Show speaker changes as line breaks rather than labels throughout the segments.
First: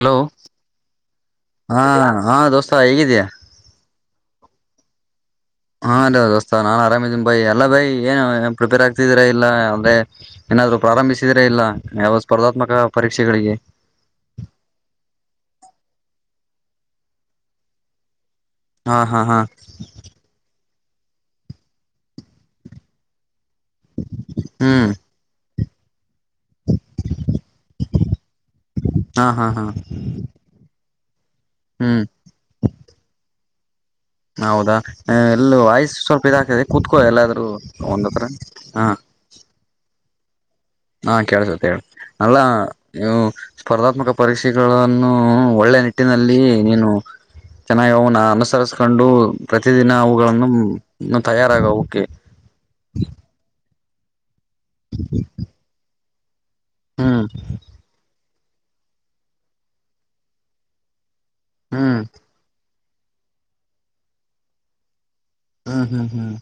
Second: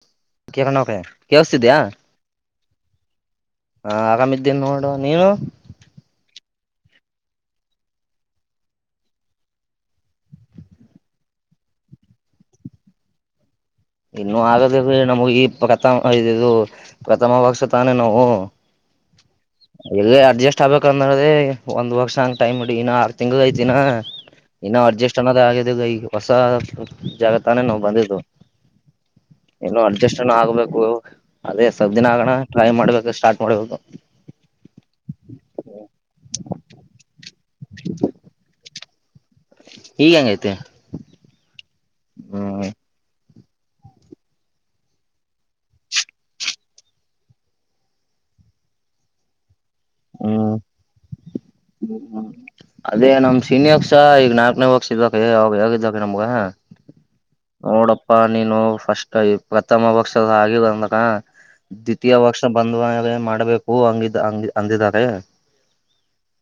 Hello
Kiran ಅವ್ರೆ ಕೇಳಸ್ತಿದ್ಯಾ
ಹಾ ಹಾ ದಸ್. ಸ ಹೇಗಿದೆಯಾ.
ಹಾ ಆರಾಮ ಇದಿದ್ದೇನ ನೋಡು ನೀನು.
ಹಾ ಅ ಹೊಸ್ತ ನಾನ್ ಆರಾಮಿದೀನಿ ಬೈ ಎಲ್ಲ ಬೈ ಏನು ಏನ್ ಪ್ರಿಪೇರ್ ಆಗ್ತಿದ್ರಾ ಇಲ್ಲ ಅಂದ್ರೆ ಏನಾದ್ರು ಪ್ರಾರಂಭಿಸಿದ್ರಾ ಇಲ್ಲ ಯಾವ ಸ್ಪರ್ಧಾತ್ಮಕ ಪರೀಕ್ಷೆಗಳಿಗೆ.
ಇನ್ನು ಆಗದ ನಮಗೆ ಈ ಪ್ರಥಮ ಇದದು ಪ್ರಥಮ ವರ್ಷ ತಾನೇ ನಾವು.
ಹಾ ಹಾ ಹಾ.
ನಡದೆ ಒಂದ ವರ್ಷ ಹಂಗ ಟೈಮ್ ಇಡಿ ಇನ್ ಆರ ತಿಂಗ್ ಐ ದಿನ ಇನ್ನ
ಹ್ಮ್
ಅಡ್ಜಸ್ಟ್ ಅನ್ನೋದ್ ಆಗ ಈ ಹೊಸ ಜಾಗ ತಾನೇ ನಾವು ಬಂದಿದ್ದವು.
ಹಾ ಹಾ ಹಾ
ಏನು ಅಡ್ಜಸ್ಟ್ನ ಆಗ್ಬೇಕು. ಅದೇ ಸ್ವ
ಹ್ಮ್
ದಿನ ಆಗಣ ಟ್ರೈ ಮಾಡ್ಬೇಕು ಸ್ಟಾರ್ಟ್. ನಡದು.
ಹೌದಾ ಎಲ್ಲ ವಯಸ ಸ್ವಲ್ಪ ಇದಾಗಕತದೆ ಕುೂತ್ಕೋ ಎಲ್ಲಾದ್ರರು ಒಂದ್ತ್ರ ಹಾ. [unintelligible]
ಈಗ ಹೆಂಗೈತಿ.
ಹಾ ಕೇಳ್ಸತ್ತ ಹೇಳ ಅಲ್ಲಾ
ಹ್ಮ್
ನೀವು ಸ್ಪರ್ಧಾತ್ಮಕ ಪರೀಕ್ಷೆಗಳನ್ನು ಒಳ್ಳೆ ನಿಟ್ಟಿನಲ್ಲಿ ನೀನು ಚೆನ್ನಾಗಿ ಅವನ ಅನುಸರಿಸಕೊಂಡು ಪ್ರತಿದಿನ
ಹ್ಮ್
ಅವುಗಳನ್ನು ತಯಾರಾಗುವಕ್ಕೆ
ಅದೇ ನಮ್ ಸೀನಿಯರ್ಸ ಈಗ ನಾ ನ ಬಕ್ಷದ ಕ ಆ ನಮಗ
ಹ್ಮ್
ನೋಡಪ್ಪ. ನೀನು ಫಸ್ಟ್ಈ ಪ್ರಥಮ ವರ್ಷದ ಆಗಿದ ಅಂದ್ರ
ಹ್ಮ್
ದ್ವಿತೀಯ ವರ್ಷ ಬಂದ ಮಾಡಬೇಕು ಹಂಗಿದ ಹಂಗ ಸಂದೇದಾಗ
ಹ್ಮ್ ಹ್ಮ್ ಹ್ಮ್.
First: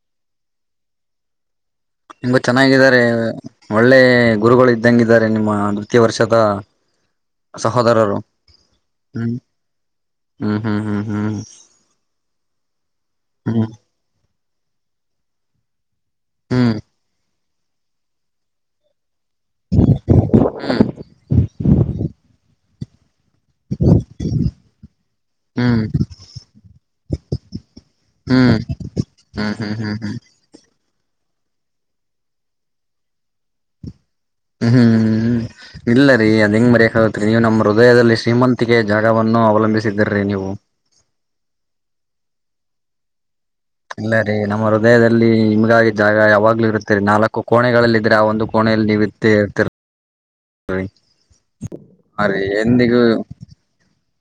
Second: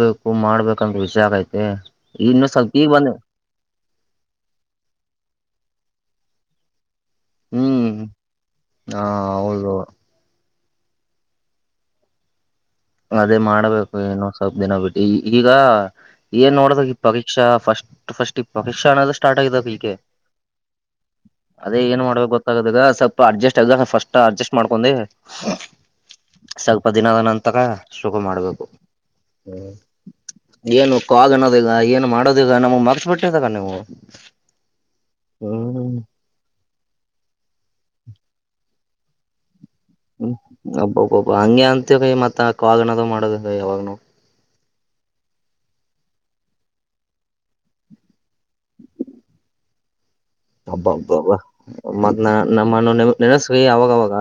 ಬೇಕು ಮಾಡ್ಬೇಕಂತ ವಿಚಾರ ಐತಿ.
ತುಂಬಾ ಚೆನ್ನಾಗಿದ್ದಾರೆ ಒಳ್ಳೆ ಗುರುಗಳು ಇದ್ದಂಗ ಇದ್ದಾರೆ ನಿಮ್ ಪ್ರತಿವರ್ಷದ
ಹ್ಮ್
ಸಹೋದರರು
ಹ
ಹ್ಮ.
ಹೌದು
ಹ್ಮ್ ಹ್ಮ್ ಹ್ಮ್ ಹ್ಮ್.
ಅದೇ
ಹ್ಮ್
ಮಾಡ್ಬೇಕು ಏನು ಹಪ್ಪ ದಿನಬಟ್ಟ ಈಗ ಏನ್
ಹ್ಮ್
ನೋಡದ ಇಪ್ಪ ಶಕ್ಷ ಫಸ್ಟ್ ಫಸ್ಟ್ ಇ ಶಿಕ್ಷ ಅನ್ನುದ ಸ್ಟಾರ್ಟ್ ಆಗ ಈಕೆ ಅದೇ ಏನ್ ಮಾಡ್ಬೇಕ ಗತ್ತ ಆದಾಗ ಸಪ್ಪ್ ಅಡ್ಜಸ್ಟ್ ಆಗಾಗ ಫಸ್ಟ್ ಅಡ್ಜಸ್ಟ್ ಮಾಡ್ಕೊಂಡಿ
ಹ್ಮ್ ಹ್ಮ್
ದಿನದ ನಂತರ. ತಕ. ಶುಕ
ಹ್ಮ್
ಮಾಡ್ಬೇಕು
ಹ್ಮ್
ಹ್ಮ.
ಹ್ಮ್ ಹ್ಮ್ ಹ್ಮ್
ಏನು ಕಾಗ್ ಅನ್ನೋದ ಇಲ್ಲಾ ಏನು ಮಾಡೋದ ಇಲ್ಲಾ ನಮ್ಗ್ ಮಾರ್ತ ಬಿಟ್ಟಿದೀರಾ ನೀವು
ಹ್ಮ್ ಹ್ಮ್ ಹ್ಮ್ ಇಲ್ಲ ರೀ ಅದ ಹೆಂಗ್ ಮರಯಕ್ ಆಗತ್ರಿ ನೀವು ನಮ್ಮ ಹೃದಯದಲ್ಲಿ ಸಿಮಂತಿಕ ಜಾಗವನ್ನು ಅವಲಂಬಿಸಿ.
ಹ್ಮ್ ಅಬ್ಬಬಬ್ಬಾ ಹಂಗೆ ಅಂತ ಕ ಮತ್ತತ ಕಾಲ್ನದು ಮಾಡೋದು.
ಇಲ್ಲ ರೀ ನಮ್ಮೋ ರುದಾಯದಲ್ಲಿ ನಿಮ್ಗಾಗಿ ಜಾಗ ಯಾವಾಗ್ಲೂ ಇರುತ್ತರಿ ನಾಲ್ಕು ಕೋಣೆಗಳಲ್ಲಿಲ್ಲ ಇದ್ರೆ ಆ ಒಂದು ಕೋಣೆಯಲ್ಲಿ ನೀವು ಇ್ದೇ ಇರ್ತೀರಿ.
ಹಬ್ಬಾ ಹಬ್ಬ ಹಬ್ಬ ಮ
ಅ
ನ ನಮ್ಮ
ಎಂದಿಗೂ
ನೆನೆಸ್ರಿ ಅವಾಗವಾಗ.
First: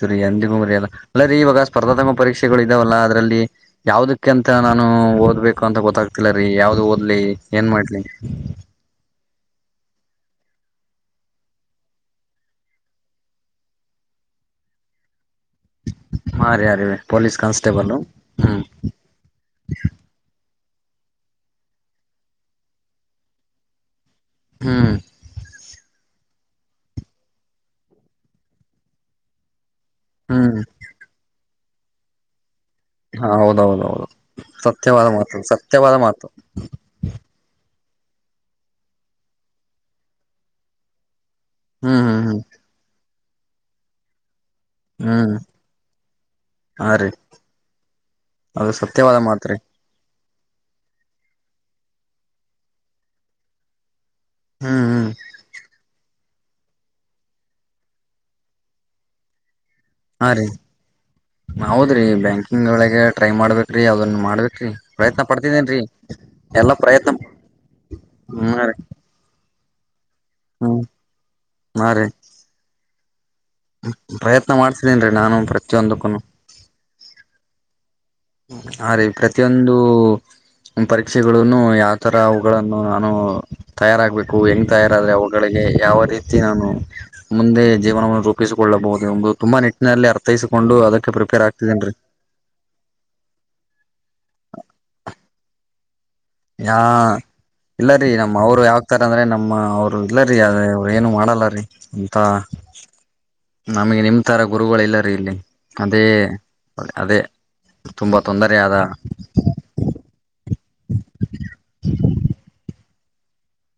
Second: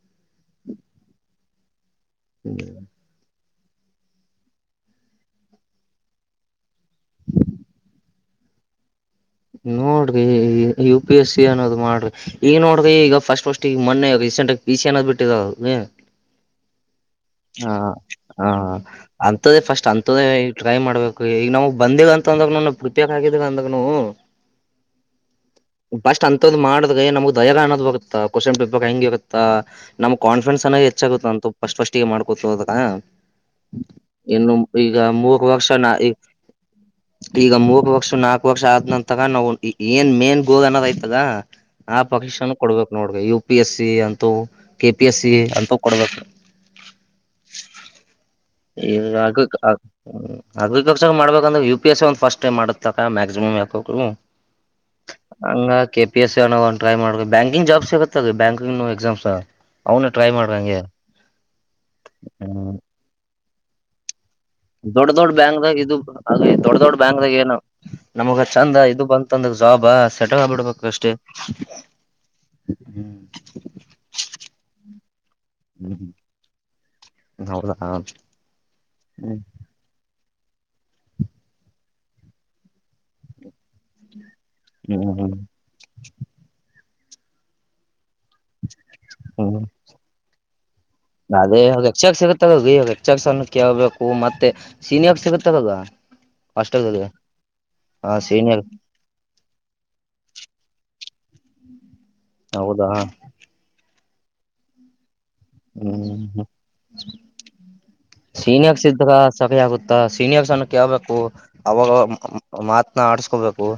ಸರಿ ಅಂದಿಮರಿಯಲ್ಲ ಅಲ್ಲೀ ಇವಾಗ. ಸ್ಪರ್ಧಾತ್ಮಕ ಪರೀಕ್ಷೆಗಳು ಇದಾವಲ್ಲ ಅದರಲ್ಲಿ. ಯಾವದಕ್ಕಂತ ನಾನು ಓದ್ಬೇಕು ಅಂತ ಗೊತ್ತಾಗ್ತಿಲ್ಲರೀ ಯಾವ್ದ ಓದ್ಲಿ ಏನ್ ಮಾಡ್ಲಿ.
ನೋಡ್ರಿ ಯು ಪಿ ಎಸ್ ಸಿ ಅನ್ನೋ್ ಮಾಡ್ರಿ ಈಗ ನೋಡ್ರಿ ಈಗ ಫಸ್ಟ್ ಫಸ್ಟ್ ಈಗ ಮೊನ್ನೆ ರೀಸೆಂಟ್ ಆಗ ಪ ಸಿ ಅನ್ನೋದ್ ಬಿಟ್ಟಿ. ಕಟ್ಟದ.
ಮಾರಿ ಯಾರಿವೆ ಪೊಲೀಸ್
ಹ
ಕಾನ್ಸ್ಟೇಬಲ್
ಹ
ಹ್ಮ್
ಅಂತದೆೇ ಫಸ್ಟ್ ಅಂತದೆೇ. ಟ್ರೈ ಮಾಡ್ಬೇಕು ಈಗ ನಾವವು ಬಂದಗಂತ ಅಂದಾಗನು ಪ್ರಪಿಯಕ್ ಆಗಿದಾಗ ಅಂದಾಗ ನವು.
ಹ್ಮ್.
ಬಸ್ಟ್ ಅಂಂತದ್ ಮಾಡ್ದ ನಮ್ಗ್ ದಯಾ ಅನ್ನೋದ್ ಬೋಗುತ್ತ ಕಸಂ ಪಪಕ್ ಹೆಂಗಗೆ ಹೋಗುತ್ತಾ. ನಮ್
ಹ್ಮ್
ಕಾಫಿಡೆನ್ಸ್ನಾಗ ಹೆಚ್ಚಾಗುತ್ತ ಅಂತ. ಅಷ್ಟಪಷ್ಟ. ಮಾಡ್ಕೋ ಅ.
ಹಾ ಹೌದೌದೌದು
ಈಗ
ಸತ್ಯವಾದ ಮಾತು
ಮೂರ್ ವರ್ಷ ನಾ
ಸತ್ಯವಾದ ಮಾತು.
ವ ನಾಕಕ್ ವರ್ಷ ಆದ್ ನಂತಕ ನಾವು ಏನ್ ಮೇನ್ ಗೋ್ ಅನ್ನೋದ ಆಯ್ತದ
ಹ್ಮ್
ಆ
ಹ್ಮ್ ಹ್ಮ್
ಪಕ್ಷಿನ್ನು ಕೊಡ್ಬೇಕೇಕ್ ನೋಡ ಯು ಪಿ ಎಸ್ ಸಿ ಅಂತೂ ಕೆ ಪಿ ಎಸ್ ಸಿ
ಹ್ಮ್
ಅಂತ ಕೊಡ್ಬೇಕ್ರ
ಹಾ ರೀ ಅದು ಸತ್ಯವಾದ ಮಾತ್ರಿ.
ಹ್ಮ್ ಅಗ್್ವಿ ಕಕ್ಷ ಮಾಡಬೇಕಂದ್ರೆ ಯು ಪಿ ಎಸ್ ಎ ಒಂದ ಫಸ್ಟ್ ಟೈ್ತಕ ಮ್ಯಕ್ಸಮ್ ಯಾಕರು
ಹ್ಮ್ ಹ್ಮ್
ಹಂಗ ಕೇ. ಪಿ ಎಸ್ ಸಿ ಒ ಟ್ರೈ ಮಾಡ ಬ್ಯಾಕಿಂಗ್ ಜಾಬ್ ಸಿಗುತ್ತತ್ತೆ ಬ್ಯಾಕಿಂಗ್ ಎಕ್ಸಾಮ್ಸ್ ಅವ್ನು
ಹಾ
ಟ್ರೈ
ರೀ
ಮಾಡ್ರಿ ಹಂಗೆ
ಹೌದ್ರಿ ಬ್ಯಾಂಕಿಂಗ್ ಒಳಗೆ ಟ್ರೈ ಮಾಡ್ಬೇಕ. ರೀ ಅದನ್ನು ಮಾಡ್ರ.
ದೊಡ್ಡ ದೊಡ್ಡ ಬ್ಯಾಕ್ ದಾಗ ಇದು ಹಾಗ
ಎಲ್ಲಾ
ದೊಡ್ಡ ದೊಡ್
ಪ್ರಯತ್ನ
ಬ್ಯಾಂಕ್ ದಾಗ ಏನು ನಮಗ
ಹ್ಮ ರೀ
ಚಂದ ಇದು ಬಂತಂದ. ಜೋಬ್ ಸ. ಡೇಟರ್
ಹ್ಮ್
ಆಗ್ಬೀಡಬೇಕ್ ಅಷ್ಟೇ.
ಹಾ ರೀ
ಹ್ಮ್
ಪ್ರಯತ್ನ ಮಾಡ್ತಿದೇನ್ರಿ ನಾನು ಪ್ರತಿಯೊಂದಕ್ಕುನು
ಹೌದಾ
ಆ ರೀ
ಹ್ಮ್
ಪ್ರತಿಯೊಂದು. ಪರೀಕ್ಷೆನು ಯಾವ್ ತರ ಅವುಗಳನ್ನು ನಾನು ತಯಾರಾಗಬೇಕು. ೂ ಹೆಂಗ್ತಾ ಇರದ್ರೆ
ಹ್ಮ್
ಅವುಗಳಿಗೆ ಯಾವ ರೀತಿ ನಾನು. ಮುಂದೆ ಜೀವನವನ್ನು ರೂಪಿಸಿಕೊಳ್ಳಬಹುದು. ಒ ತುಂಬಾ
ಹ್ಮ್
ನಿಟ್ಟಿನಲ್ಲಿ ಅರ್ಥೈಸ್ಕೊಂಡು ಅದಕ್ಕೆ ಪ್ರಿಪೇರ್ ಆಗ್ತಿದೇನ್ೀ.
ಚ್ಚಕ್ಸಣ ಕೇಳ್ಬೇಕು ಮತ್ತೆ ಸೀನ್ಿಯಾಗ ಸಿಗುತ್ತದ.
ಯಾ ಇಲ್ಲರೀ
ಹ
ನಮ್ಮ್ ಅವ್ರು
ಸೀನಿಯರ್
ಯಾಗ್ತಾರ ಅಂದ್ರೆ ನಮ್ಮ ಅವರು ಇಲ್ಲರಿೀ ಅದೇ ಅವ್ರ ಏನು ಮಾಡಲ್ಲ ಬ ರೀ. ಾ
ಹೌದಾ
ನಮಗೆ ನಿಮ್ದ. ತರ ಗುರುಗಳ ಎಲ್ಲಾರೀ ಇಲ್ಲಿ. ಅದೇ
ಹ್ಮ್
ಅದೇ ತುಂಬಾ ತೊಂದರೆ ಆದ
ಸೀನಿಯರ್ಸ್ ಇದಾಗ ಸರಿ ಆಗುತ್ತಾ ಸೀನಿಯರ್ಸ್ ಅ. ಕಬೇಕು ಅವಾಗ. ಮಾತನ ಆಡ್ಸ್ಕೊಬೇಕು.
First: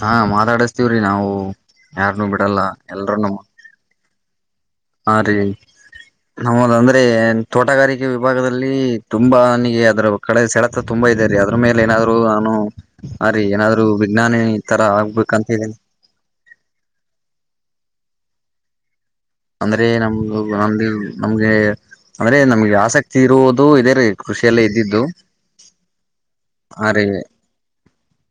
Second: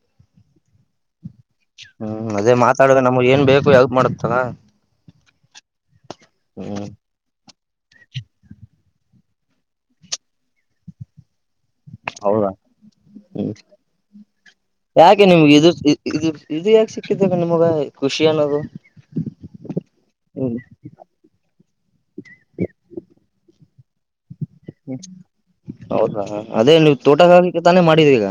ಹಾ ಮಾತಾಡ. ತಿವ್ ರಿ ನಾವು. ಯಾರನುೂ
ಹ್ಮ್ ಅದೇ
ಬಿಡಲ್ಲ
ಮಾತಾಡ್ದೆ ನಮಗೆ
ಎಲ್ರೂನು
ಏನ್ ಬೇಕು ಯಾವ್ದುಕ್ ಮಾಡ್ ತ್ತದ.
ಹಾ ರೀ
ಹ್ಮ್
ನಮ್ಮದಂದ್ರೆ ಏನ್ ತೋಟಗಾರಿಕೆ ವಿಭಾಗದಲ್ಲಿ ತುಂಬಾ ನನಗೆ ಅದ್ರ ಕಡೆ ಸೆಳೆತ ತುಂಬಾ ಇದೆ ರೀ. ಮೇಲೆ ಏನಾದ್ರು
ಹೌದಾ
ನಾನು ಹ ರೀ
ಹ್ಮ್
ಏನಾದ್ರು ವಿಜ್ಞಾನಿ ಈ ತರ
ಯಾಕೆ
ಆಗ್ಬೇಕಂತ
ನಿಮ್ಗೆ ಇದು
ಇದೀನಿ
ಇದು ಇದು ಯಾಕೆ ಸಿಕ್ಕಿದ ನಿಮಗ ಖುಷಿ ಅನ್ನೋದು.
ಅಂದ್ರೆ ನಮ್
ಹ್ಮ್
ನಮ್ದು ನಮ್ಗೆ ಅಂದ್ರೆ ನಮ್ಗೆ ಆಸಕ್ತಿ ಇರುವು ಅದು ಇದೆ ರೀ. ಕೃಷಿಯಲ್ಲೇ ಇದ್ದಿದ್ದು
ಹೌದಾ ಅದೇ ನೀವು ತೋಟಗಾರಿಕೆ ತಾನೇ ಮಾಡ್ ಈದೀಗ.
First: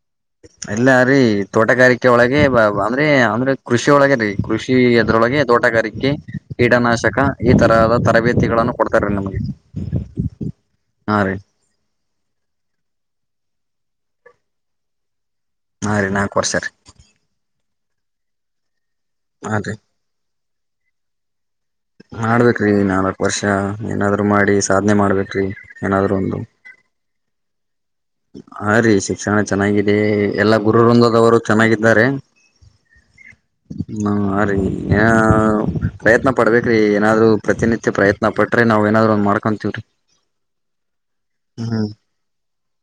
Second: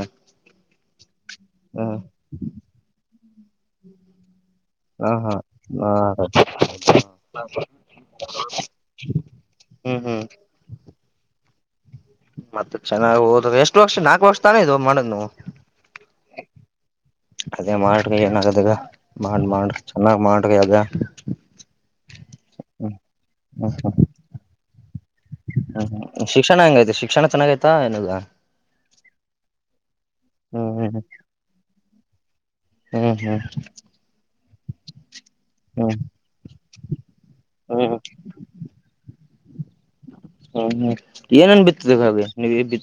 ಇಲ್ಲ ರೀ ತೋಟಗಾರಿಕೆ ಒಳಗೆ ಬ ಬ ಅಂದ್ರೆ. ಅಂದ್ರೆ ಕೃಷಿ ಒಳಗರೀ. ಕೃಷಿ
ಹಾ ಹಾ
ಅದ್ರೊಳಗೆ ತೋಟಗಾರಿಕೆ
ಹ
ಕೀಟನಾಶಕ ಈ ತರದ ತರಬೇತಿಗಳನ್ನು ಕೊಡ್ತಾರ ರೀ ನಮ್ಗೆ
ಹ್ಮ್
ಹಾ ರೀ.
ಮತ್ತ್ ಚೆನ್ನಾಗ್ ಓದ್ರಿ ಎಷ್ಟು ವರ್ಷ ನಾಲ್ಕು ವರ್ಷ ತಾನೇ ಇದು ಮಾಡದ್ ನವು.
ಹಾ ರೀ ನಾಲ್ಕು ವರ್ಷ ರೀ.
ಅದೇ ಮಾಡ್ರಿ ಏನಾಗದಗ. ಮಾಡ್
ಹಾ ರೀ
ಮಾಡ್ ಚೆನ್ನಾಗ್ ಮಾಡು. ವಿ ಅದ.
ಮಾಡ್ಬೇಕ್ರಿ ನಾಲ್ಕ್ ವರ್ಷ ಏನಾದ್ರು ಮಾಡಿ ಸ್
ಹ್ಮ್-ಹ್ಮ್ ಶಿಕ್ಷಣ ಹಂಗೈತಿ ಶಿಕ್ಷಣ?. ಚೆನ್ನಾಗ್.
ಹ ರೀ ಶಿಕ್ಷಣ ಚೆನ್ನಾಗಿದೆ ಎಲ್ಲಾ
ಹ್ಮ್
ಗುರು
ಹ್ಮ್
ವೃಂದದವರು ಚೆನ್ನಾಗಿದ್ದಾರೆ..
ಹ್ಮ್ ಹ್ಮ್
ಹ್ಮ ರೀ ಏ
ಹ್ಮ್
ಪ್ರಯತ್ನ ಪಡ್ಬೇಕ್ರಿ ಏನಾದ್ರು ಪ್ರತಿನಿತ್ಯ
ಹ್ಮ್ ಹ್ಮ್
ಪ್ರಯತ್ನ ಪಟ್ರೆ ನಾವ್ ಏನಾದ್ರು ಒಂದ್ ಮಾಡ್ ಕಂತಿಲ್ರಿ.
ಹ್ಮ್-ಹ್ಮ್ ಏನನ್ ಬಿತ್ತದೆ ಹಾಗೆ ನೀವ್ ಬಿ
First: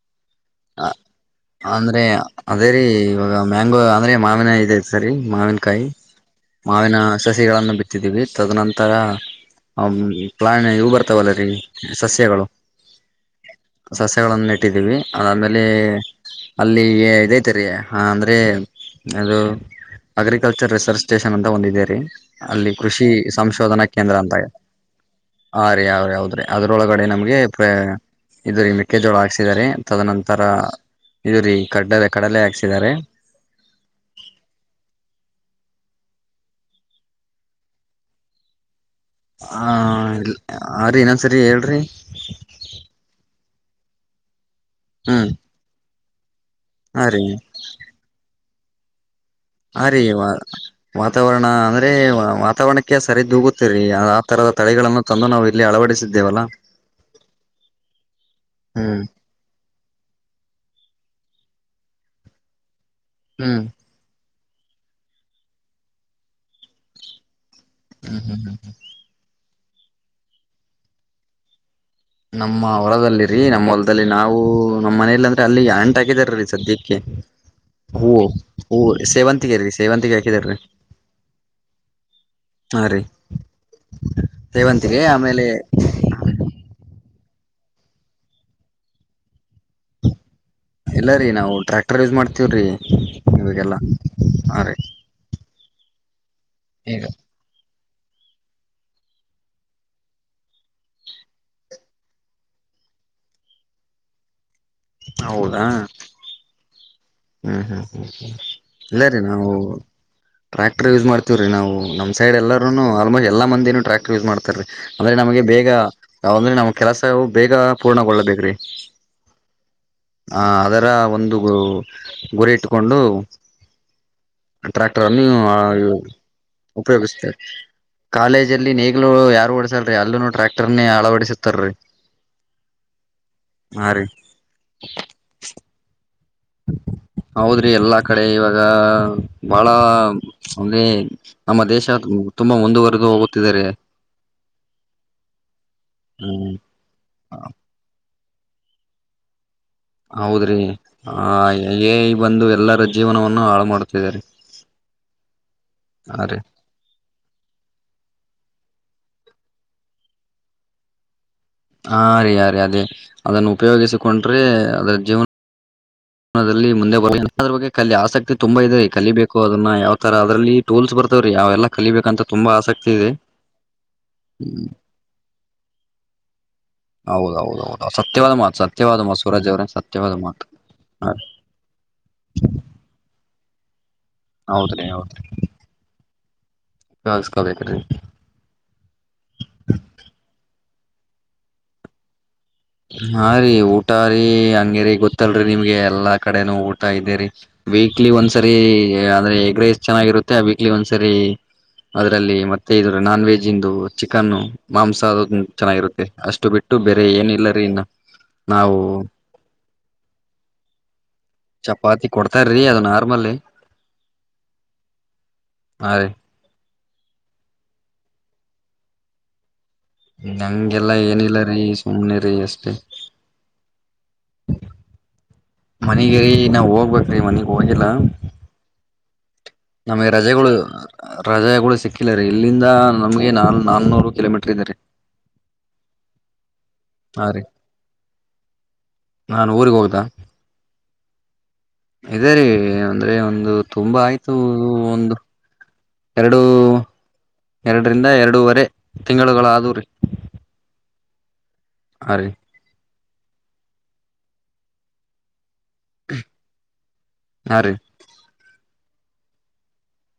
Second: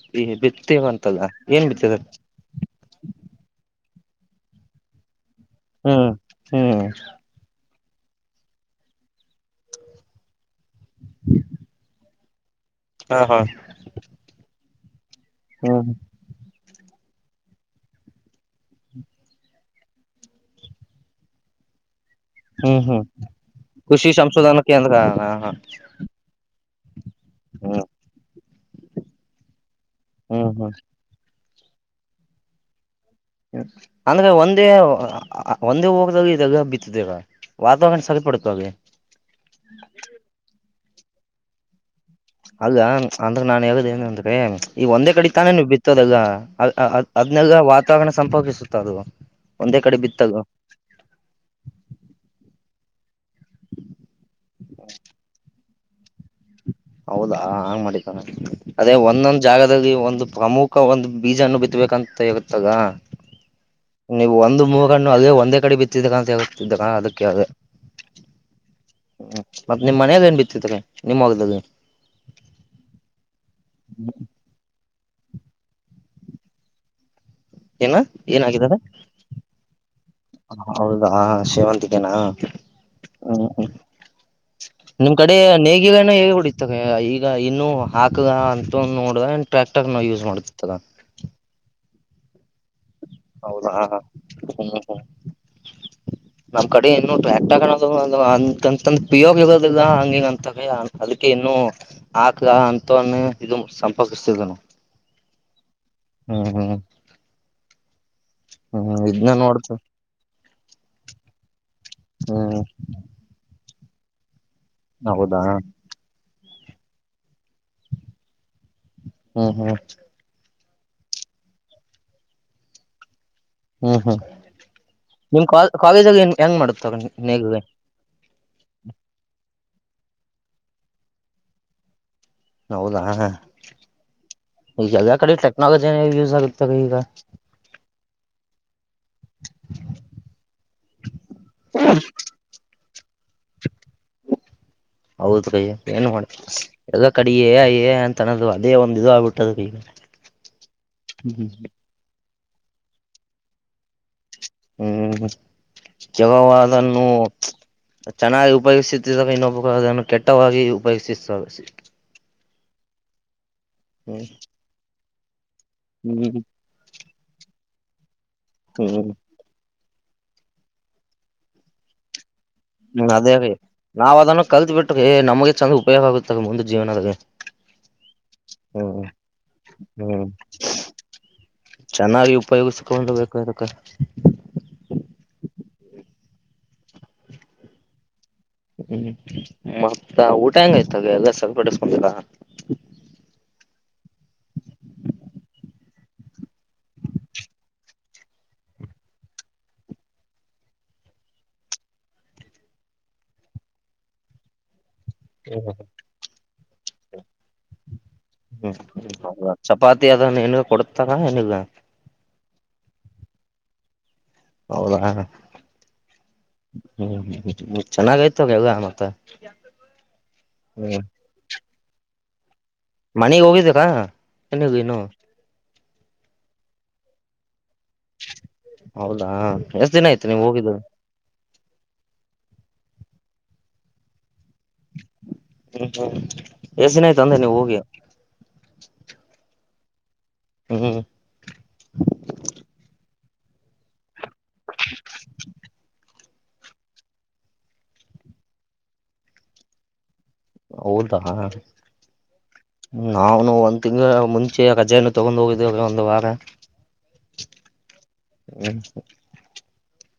ಬಿತ್ತೇವಂತಲ್ಲ ಏನ್ ಬಿತ್ತಿದ
ಅಂದ್ರೆ ಅದೇ ರೀ ಇವಾಗ ಮ್ಯಾನ್ ಅಂದ್ರೆ ಮಾವಿನ ಇದ್ ಸರಿ ಮಾವಿನಕಾಯಿ
ಹ್ಮ್ ಹ್ಮ್
ಮಾವಿನ ಸಸಿಗಳನ್ನು ಬಿ ತಿದ್ದೀವಿ ತದನಂತರ ಅವ್ ಪ್ರಾಯಾಣ ಇವು ಬರ್ತಾವಲ್ಲ ರೀ ಸಸ್ಯಗಳು.
ಹಾ ಹಾ
ಟ್ದಿವಿ ಅದಮೇಲೆ
ಹ್ಮ್
ಅಲ್ಲಿ ಇದೈತೆರಿ ಅಂದ್ರೆ ಅದು ಅಗ್ರಿಕಲ್ಚರ್ ರಿಸರ್ಚ್ ಸ್ಟೇಷನ್ ಅಂತ ಒಂದೇರೀ ಅಲ್ಲಿ
ಹ್ಮ್ ಹ್ಮ್
ಕೃಷಿ ಸಂಶೋಧನಾ
ಕೃಷಿ
ಕೇಂದ್ರ ಅಂತಾ
ಸಂಶೋಧನಾ ಕೇಂದ್ರ ಹಾ ಹಾ
ಹ ರೀ ಅವ್ರಿ ಹೌದ್ರಿ ಅರೊಳ ಗಡೆ ನಮಗೆ ಯೇಪ್ಪ.
ಹ್ಮ್
ಇದು ಮಕ್ಕೆ ಜೋಳ ಆಕ್ಸಿ. ಇಲ್ಲಾರೀ. ತದನಂತರ.
ಹ್ಮ್ ಹ್ಮ್
ಇದು ರೀ ಕಡ್ಡ ಕಡಲೆ ಹಾಕ್ಸಿದಿದ್ದಾರೆ.
ಅಂದ್ರ ಒಂದೇ ಅ ಒಂದೇ ಹೋಗ್ದಾಗ ಇದೆಲ್ಲ ಬಿತ್ತದೇವ ವಾತಾವರಣ ಸರಿಪಡತಲ್ಲಿ.
ಹಾ ಇ ಎ. ಹಾಂ ರೀ ಇನ್ನೊ ಸರಿ ಹೇಳ್ರರಿ.
ಅಲ್ಲ ಅಂದ್ರೆ ನಾನ್ ಹೇಳುದ ಏನ ಅಂದ್ರೆ. ಈ ಒಂದೇ
ಹ್ಮ್
ಕಡಿತಾನೇವು ಬಿತ್ತು. ತದೆಲ್ಲ. ಅ ಅ
ಹಾ ರೀ
ಅದ್ನೆಲ್ಲ ವಾತಾವರಣ ಸಂಪಕಿಸುತ್ತೆ. ತ್ತದುವ.
ಹ ರೀ ವ ವಾತಾವರಣ ಅಂದ್ರೆ ವಾತಾವರಣಕ್ಕೆ. ಸರಿ ದೂಗುತ್ತಿರಿ ಆ ತರದ ತಳಿಗಳನ್ನು ತಂದು ನಾವು. ಇಲ್ಲಿ ಅಳವಡಿಸಿದ್ದೇವಲ್ಲಾ.
ಹೌದಾ ಹಂಗ್ ಮಾಡಿದ್ದಾನ ಅದೇ
ಹ್ಮ್
ಒಂದೊಂದ್ ಜಾಗ. ಆಗಿ ಒಂದು ಪ್ರಮುಖ ಒಂದು ಬೀಜ ಹ್ಣು ಬಿತ್ತಬೇಕಂತ ಹಗತದ.
ಹ್ಮ್.
ನೀವು ಒಂದು ಮೂಗಣ್ಣು ಅದೇ ಒಂದೇ ಕಡೆ ಬಿತ್ತಿದ್ದಕ್ಕಂತ ಹೇಳ್ತಿದ್ರ ಅದಕ್ಕೆ ಯಾವ್ದೆ.
ಹ್ಮ್ ಹ್ಮ್ ಹ್ಮ್ ಹ್ಮ್.
ಹ್ಮ ಮತ್ತ್ ನಿಮ್ ಮನೇಯಲ್ಲಿ ಏನ್ ಬಿತ್ತತ್ತಾರೆ ನಿಮ್ಮ್ ಹೊಲದಲ್ಲಿ.
ನಮ್ಮ ಹೊರದಲ್ಲಿ. ರೀ ನಮ್ಮ ಹೊಲದಲ್ಲಿ ನಾವು. ನಮ್ಮ್ ಮನೇಲಿ ಅಂದ ಅಲ್ಲಿ ಎಂಟ ಆಗಿದಾರ ರೀ ಸದ್ಯಕ್ಕೆ.
ಏನಾ
ಹೂವು
ಏನಾಗಿದ್ದಾರೆ
ಹೂವು ಸೇವಂತಿಗೆ ರೀ ಸೇವಂತಿಗೆ ಹಾಕಿದಾರೀ
ಹೌದಾ ಶೇವಂತಿಕೇನಾ
ಹಾ ರೀ
ಹ್ಮ್ ಹ್ಮ
ಸೇವಂತಿಗೆ
ನಿಮ್ ಕಡೆ
ಆಮೇಲೆ
ನೇಗಿಗಳನ್ನ ಹೇಡಿತವೆ ಈ. ಈಗ ಇನ್ನು ಹಾಕದ ಅಂತೂ ನೋಡ್ದ. ಟ್ರ್ಯಾಕ್ಟರ್ ನಾವು ಯೂಸ್ ಮಾಡ್ತಿತ್ತದ.
ಟ್ರೇಸ್ ಮಾಡ್. ತಿರಿ
ಹೌದಾ
ಇಗೆಲ್ಲ ಹ ರೀ.
ನಮ್ಮ್ ಕಡೆ
ಈಗ
ಏನ್ನು ಟ್ರ್ಯಾಕ್ಟಗಕಣ. ಯೋಗದ ಹಂಗಿಂಗ ಅಂತ ಅದಕ್ಕೆ ಇನ್ನು ಆಕ್ ಅಂತೆ ಇದು ಸಂಪರ್ಕಿಸತಿದ ನ.
ಹೌದಾ. ಹ್ಮ್ ಹ್ಮ್.
ಹ್ಮ್
ಇಲ್ಲ ರೀ
ಇದನ್ನ
ನಾವು
ನೋಡ್ತ
ಟ್ರಾಕ್ಟರ್ ಯೂಸ್ ಮಾಡ್ತೀವ್ರೀ ನಾವು ನಮ್ ಸೈಡ್
ಹ್ಮ್
ಎಲ್ಲರೂನು ಆಲ್ಮೋಸ್ಟ್ ಎಲ್ಲಾ ಮಂದ ಟ್ರಾಕ್ಟರ್ ಯೂಸ್ ಮಾಡ್ತೀರಿ. ಅಂದ್ರೆ
ಹೌದಾ
ನಮಗೆ ಬೇಗ ಯಾವಂದ್ರೆ ನಮ. ಕೆಲಸವು ಬೇಗ ಪೂರ್ಣಗೊಳ್ಳಬೇಕು ರೀ.
ಹ್ಮ್ ಹ್ಮ್
ಹಾ ಅದರ ಒಂದು ಗುರಿ ಇಟ್ಟುಕೊಂಡು.
ಹ್ಮ್ ಹ್ಮ್
ಟ್ರ್ಯಾಕ್ಟರ್ ಅನ್ನು
ನಿಮ್ ಕಾ ಕಾಲೇಜಲ್ಲಿ ಹೆಂಗ್ ಮಾಡುತ್ತ
ಉಪಯೋಗಿಸ್ತಾರೆ
ನೇಗಿಲೆ
ಕಾಲೇಜ ಅಲ್ಲಿ ನೇಗ್ಲು ಯಾರು ಓಡಸಲ್ರಿ ಅಲ್ಲ ನೋಡ. ಟ್ರ್ಯಾಕ್ಟರ್ ನೀ ಆಳವಡಿಸತಾರೀ.
ಹೌದಾ. ಈಗ ಎಲ್ಲ ಕಡೆ ಟೆಕ್ನಾಲಜಿ ಯೂಸ್ ಆಗುತ್ತಾಗ ಈಗ
ಹೌದ್ರಿ ಎಲ್ಲಾ ಕಡೆ ಇವ ಗಾ. ಬಾಳ. [unintelligible]
ಹೌದ್ರೀ ಏನು ಮಾಡ
ಹ್ಮ್
ಎಲ್ಲ ಕಡೇ ಎ ಐ. ತನ್ನದದು ಅದೇ ಒಂದು ಇದು ಆಗ್ಬಿಟ್ಟದು.
ಹೌದ್ರೀ ಹಾ ಏ ಐ ಬಂದು ಎಲ್ಲರ ಜೀವನವನ್ನು ಹಾಳು ಮಾಡ್ತಿದ್ದಾರೆ.
ಹ್ಮ್
ಹಾ ರೀ
ಜಗವು ಅದನ್ನು ಚೆನ್ನಾಗಿ ಉಪಯೋಗಿಸುತ್ತಿದ್ದಾರೆ ಇನ್ನೊಬ್ರು ಅದನ್ನು ಕೆಟ್ಟವಾಗಿ ಉಪಯೋಗಿಸುತ್ತದೆ
ಹಾ ರರಿ ಆ ರೀ ಅದೇ ಅದನ್ನು
ಹ್ಮ್
ಉಪಯೋಗಿಸಿಕೊಂಡ್ರೆ ಅದರ ಜೀವನ
ಹ್ಮ್
ದಲ್ಲಿ ಮುಂದೆ ಬರದ್ರ ಬಗ್ ಕಲ್ಲಿ ಆಸಕ್ತಿ ತುಂಬಾ ಇದದೆರಿ ಕಲಿ
ಹ್ಮ್
ಬಬೇಕು ಅದನ್ನ ಯಾವ ತರ ಅದ್ರಲ್ಲಿ ಟೋಲ್ಸ್ ಬರ್ತಾವ ರೀ ಯಾವೆಲ್ಲ ಕಲಿಬೇಕಂತ ತುಂಬಾ ಆಸಕ್ತಿ
ಹ್ಮ್
ಇದೆ
ಅದೇ ನಾವ್ ಅದನ್ನು
ಹ್ಮ್
ಕಲ್ತ್ ಬಿಟ್ಟು ನಮಗೆ ಚಂದ ಉಪಯೋಗ ಆಗುತ್ತವೆ ಮುಂದ ಜೀವನದ
ಹೌದೌದೌದು ಸತ್ಯವಾದ ಮಾತು ಸತ್ಯವಾದ
ಹ್ಮ್
ಮಾತು ಸೂರಜ್ ಅವ್ರ ಸತ್ಯವಾದ
ಹ್ಮ್
ಮಾತು ಹ
ಚೆನ್ನಾಗಿ ಉಪಯೋಗಿಸಕೊಂಡ ದ [unintelligible]
ಹೌದ್ರಿ ಕಸ್ಕೋಬೇಕ್ರೀ
ಹ್ಮ್ ಮತ್ತ ಊಟ ಹೆಂಗ ಆಯ್ತದೆ ಎಲ್ಲ ಸಪಡಸ್ಕೊಂಡಾ
ಹಾ ರೀ ಹೂ ಊಟ ರೀ ಹಂಗೇರಿ ಗೊತ್ತಲ್ರರಿ ನಿಮಗೆ ಎಲ್ಲಾ ಕಡೆನುೂ ಊಟ ಇದೇರಿ ವೀಕ್ಲಿ ಒಂದ್ಸರಿ ಅಂದ್ರೆ ಎಗ್ ರೈಸ್ ಚೆನ್ನಾಗಿರುತ್ತೆ ವೀಕ್ಲಿ ಒಂದ್ಸರಿ ಅದ್ರಲ್ಲಿ ಮತ್ತೆ ಇ ನಾನ್ ವೆಜ್ ಇಂದು ಚಿಕನ್ ಮಾಂಸ ಅದು
ಹ್ಮ್
ಚೆನ್ನಾಗಿರುತ್ತೆ ಅಷ್ಟು ಬಿಟ್ಟು ಬೇರೆ ಏನಿಲ್ಲ. ಸ.
ಹ್ಮ್ ಚಪಾತಿ ಅದನ್ನುನಗೆ ಕೊಡ್ತಾರ ಹೆನಗ.
ತಮಲೆ.
ಹೌದಾ. ಹ್ಮ್ ಚೆನ್ನಾಗ ಆಯ್ತವ ಯಾಗ ಮತ್ತ.
ನಂಗೆಲ್ಲಾ
ಹ್ಮ್
ಏನಿಲ್ಲ ರೀ ಸುಮ್ನೆ. ರೆಷ್ಟತ.
ಮನೆಗ್ ಹೋಗಿದ್ದಕ್ಕನಗ ನು.
ಮನಗಿರಿೀ ನಾವ್ ಹೋಗ್ಬೇಕ್ರಿ ಮನಗ್. ಹೋಗಿಲ್ಲ
ಹೌದಾ ಎಷ್ಟ್ ದಿನ
ನಮಗೆ
ಆಯ್ತು ನೀವು
ರಜೆಗಳು
ಹೋಗಿದ್ದು
ರಜೆಗಳು ಸಿಕ್ಕಿಲ್ಲ ರೀ ಇಲ್ಲಿಂದ. ನಮ್ಗೆ ನಾಲ್ ನಾನನೂರು ಕಿಲೋಮೀಟರ್ ಇದ್ದಾರೆ.
ಹ ಹ್ಮ. ಎಏಸಿನಯ್ತು ಅಂದ್ರೆ ನೀವು ಹೋಗಿ. ಹ್ಮ್
ಇದದೆ ರೀ ಅಂದ್ರೆ ಒಂದು. ದು ತುಂಬಾ ಆಯತು. ಒಂದು. ಎರಡುೂ ಎರಡರಿಂದ ಎರಡೂವರೆ ತಿಂಗಳುಗಳಾದೂ ರೀ.
ಹೌದ ಹಾ.
ಅ ರೀ.
ನಾಾನು ಒಂದ್ ತಿಂಗ್ ಮುಂಚೆ ಗಜೆಯನ್ನು ತಗೊಂಡ್ ಹೋಗ. ಅ ಒಂದು ವಾರ.
ಹಾ ರೀ
ಹ್ಮ.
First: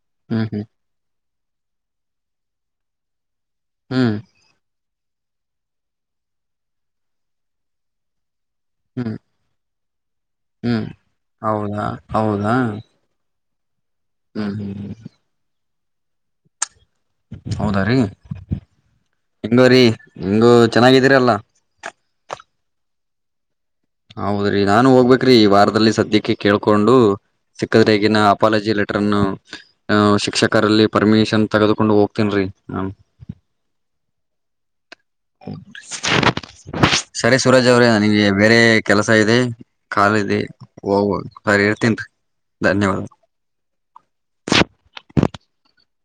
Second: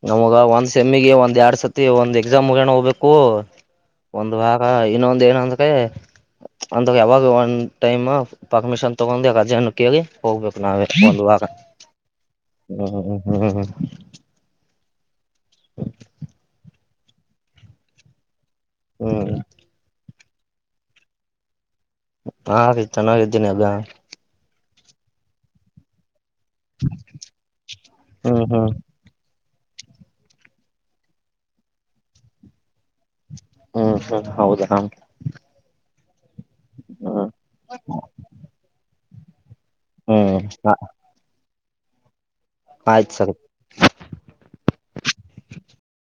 ನಮಗ
ಹ್ಮ್
ಒಂದ್ ಸಮ್ಮಿಗೆ ಒಂದ್ ಎರಡು. ಸತಿ ಒಂದ್ ಎಕ್ಸಾಮ್ ಮುಗಣ ಹೋಗ್ಬೇಕು.
ಹ್ಮ್
ಒಂದು್ ಭಾಗತ. ಇನ್ನೊಂದ ಏನ ಅಂದ ಅಂದ ಯಾವಾಗ ಒಂದ ಟೈಮ್. ಪಾಕ್್ಮಶನ್
ಹ್ಮ್ ಹ್ಮ್
ತುೊಂಡಂದಾ ಜೆ. ಕೆಓೋಗಗೆ.
ಹ್ಮ್ ಹೌದಾ ಹೌದಾ.
ಹ್ಮ ಹ್ಮ.
ಹ್ಮ್ ಹ್ಮ್ ಹ್ಮ್. ಹೌದಾ ರೀ.
ಹ್ಮ್
ಹೆಂಗೂರಿ. ಹಂಗು ಚೆನ್ನಾಗಿದೀರಲ್ಲ.
ಹಾ ರೀ ಚೆನ್ನಾಗಿದ್ದೀನಿ ಎಲ್ಲಾ.
ಹೌದ್ರಿ ನಾನು ಹೋಗ್ಬೇಕ್ರಿ ಈ ವಾರದಲ್ಲಿ ಸದ್ಯಕ್ಕೆ. ಕೇಳ್ಕೊಂಡು ಸಿಕ್ಕದ್ರ ಈಗಿನ
ಹ್ಮ್ ಹ್ಮ್
ಅಪಾಲಜಿ ಲೆಟರ್ನ್ನು. ಹ ಶಿಕ್ಷಕರಲ್ಲಿ ಪರ್ಮಿಷನ್ ತಗದಕೊಂಡು ಹೋಗ್ತೇನ್ೀ ನ.
ಹ್ಮ್ ಹ್ಮ್ ಹೌದ ಹ.
[unintelligible] ಸರಿ ಸುರಾಜ್ ಅವ್ರೆ ನನಗೆ ಬೇರೆ. ಕೆಲಸ ಇದೆ. ಕಾಲದೆ
ಹ್ಮ್
ಹೋಗ್ುವೋುದು. ಸರಿ ಇೇರ್ತೀನ್ರಿ.
ಆಯ್ತ ಸರ್